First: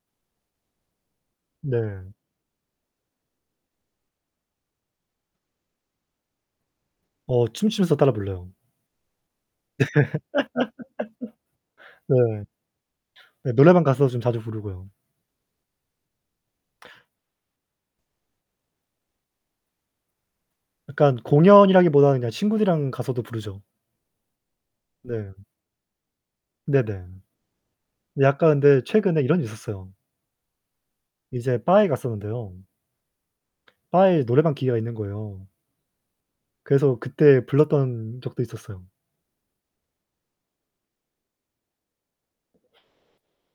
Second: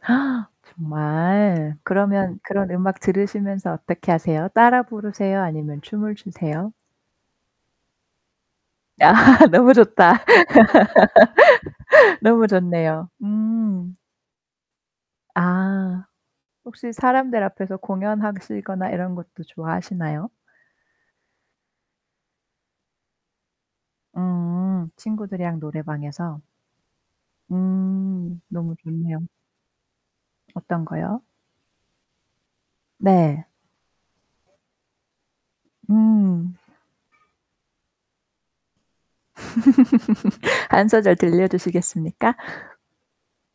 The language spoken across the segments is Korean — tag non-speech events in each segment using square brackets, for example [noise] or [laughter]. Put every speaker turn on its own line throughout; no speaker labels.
[gasps] 정말?
네.
그러면 그런 음악 들으시면서 어떻게 하세요? 따라 부르세요? 아니면 춤을 추세요?
어 춤추면서 따라 불러요.
아 너무
네. [laughs]
좋다.
네.
[laughs] 너무 좋네요.
네 노래방
음.
가서 좀 자주 부르고요.
아 혹시 사람들 앞에서 공연하시거나 이런 것도 좋아하시나요?
약간 공연이라기보다는 그냥 친구들이랑 가서도 부르죠.
음.
네.
친구들이랑 노래방에서?
네네.
음
약간
너무
근데 최근에
좋네요.
이런 일이 있었어요.
어떤 거요?
이제 바에 갔었는데요.
네.
바에 노래방 기계가 있는 거예요.
음.
그래서 그때 불렀던 적도 있었어요.
[laughs] 1 소절 들려 주시겠습니까?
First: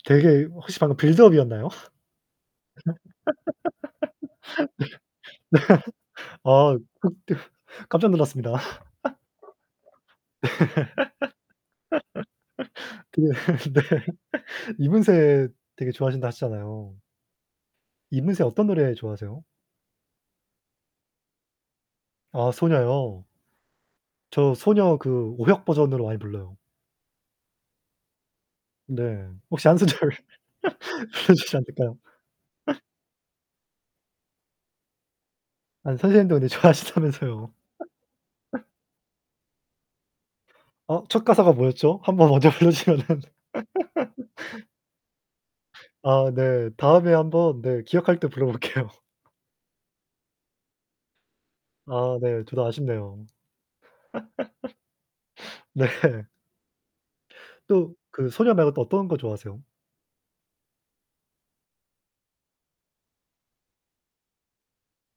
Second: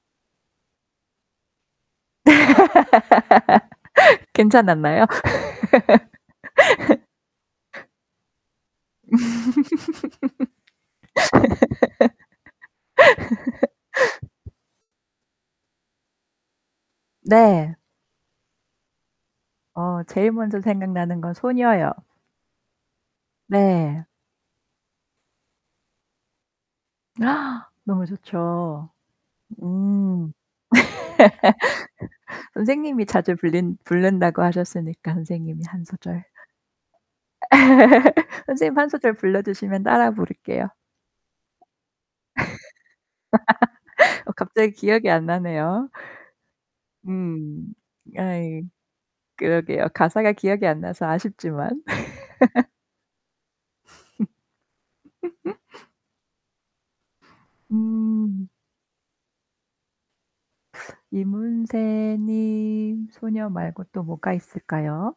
되게 혹시 방금 빌드업이었나요? [laughs] 네.
[laughs] 괜찮았나요?
[laughs] 아 극 대
[laughs]
깜짝 놀랐습니다.
음.
[laughs] 네. [laughs] 그 네.
[laughs]
[laughs] 이문세 되게 좋아하신다 하셨잖아요.
네.
이문세 어떤 노래 좋아하세요?
네.어 제일 먼저 생각나는 건 소녀요.
아 소녀요.
네.
저 소녀 그 오혁 버전으로 많이 불러요.
[gasps] 너무 좋죠.
네. 혹시 1 소절
음.
불러 주시면 안 될까요?
[laughs]
[laughs]
선생님이 자주 부른 부른다고 하셨으니까 선생님이 1
아니
소절.
선생님도 근데
[laughs]
좋아하신다면서요.
아.
[laughs]
선생님 1 소절 불러 주시면 따라 부를게요.
어 첫 가사가 뭐였죠? 한번 먼저 불러 주시면은
[laughs] 어
[laughs]
갑자기 기억이 안 나네요.
아 네. 다음에 한번
음,
네 기억할 때 불러
예.
볼게요.
그러게요. 가사가 기억이 안 나서 아쉽지만.
아 네 저도
[laughs]
아쉽네요. [laughs]
[laughs]
네. 또 그
음.
소녀 말고 또 어떤 거 좋아하세요?
이문세 님 소녀 말고 또 뭐가 있을까요?